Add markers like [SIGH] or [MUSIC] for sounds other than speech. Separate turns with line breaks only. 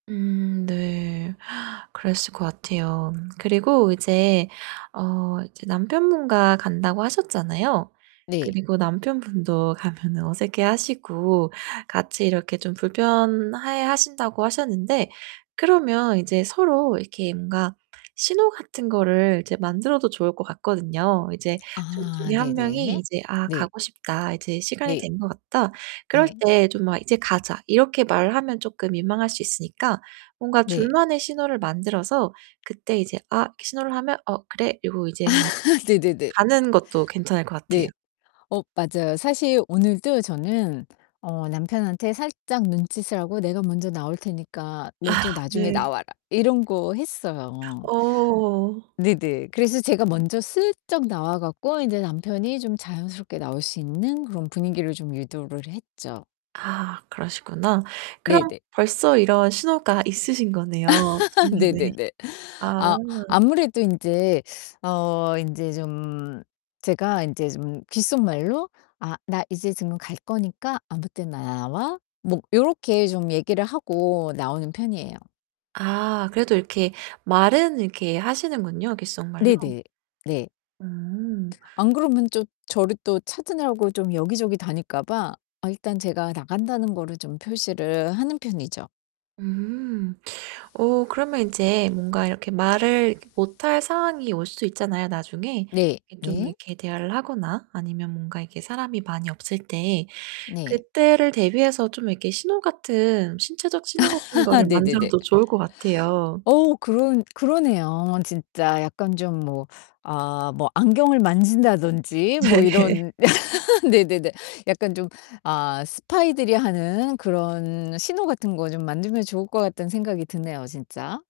음. 네. [GASPS] 그랬을 것 같아요. 그리고 이제 어 이제 남편분과 간다고 하셨잖아요.
네.
그리고 남편분도 가면은 어색해하시고 같이 이렇게 좀 불편해하신다고 하셨는데 그러면 인제 서로 이렇게 뭔가 신호 같은 거를 이제 만들어도 좋을 것 같거든요. 이제 2
아.
중에 1 명이
네네.
이제 '아
네.
가고 싶다. 이제 시간이
네.
된 것 같다.' 그럴
네.
때 좀 막 "이제 가자." 이렇게 말하면 쪼끔 민망할 수 있으니까 뭔가
네.
둘만의 신호를 만들어서 그때 이제 '아.' 이렇게 신호를 하면 '어, 그래.' 그리고 이제 뭐
[LAUGHS] 네네네.
가는 것도 괜찮을 것 같아요.
네. 어 맞아요. 사실 오늘도 저는 어 남편한테 살짝 눈짓을 하고 '내가 먼저 나올 테니까 너도
아.
나중에
네.
나와라.' 이런 거 했어요.
어.
네네. 그래서 제가 먼저 슬쩍 나와 갖고 인제 남편이 좀 자연스럽게 나올 수 있는 그런 분위기를 좀 유도를 했죠.
아 그러시구나. 그럼
네네.
벌써 이런 신호가 있으신 거네요,
[LAUGHS]
둘만의.
네네네.
아.
아. 아무래도 인제 어 인제 좀 제가 인제 좀 귓속말로 "아 나 이제 지금 갈 거니까 아무 때나 나와." 뭐 요렇게 좀 얘기를 하고 나오는 편이에요.
아. 그래도 이렇게 말은 이렇게 하시는군요, 귓속말로.
네네. 네.
음.
안 그러면 좀 저를 또 찾느라고 좀 여기저기 다닐까 봐 아 일단 제가 나간다는 거를 좀 표시를 하는 편이죠.
음. 어 그러면 인제 뭔가 이렇게 말을 이렇게 못할 상황이 올 수도 있잖아요, 나중에.
네.
이 좀
네.
이렇게 대화를 하거나 아니면 뭔가 이렇게 사람이 많이 없을 때
네.
그때를 대비해서 좀 이렇게 신호 같은 신체적 신호 같은 거를
[LAUGHS] 네네네.
만들어도 좋을 것 같아요.
오우 그런 그러네요. 진짜 약간 좀 뭐 아 뭐 안경을 만진다든지 뭐
네.
이런 [LAUGHS] 네네네. 약간 좀 아 스파이들이 하는 그런 신호 같은 거 좀 만들면 좋을 것 같다는 생각이 드네요, 진짜.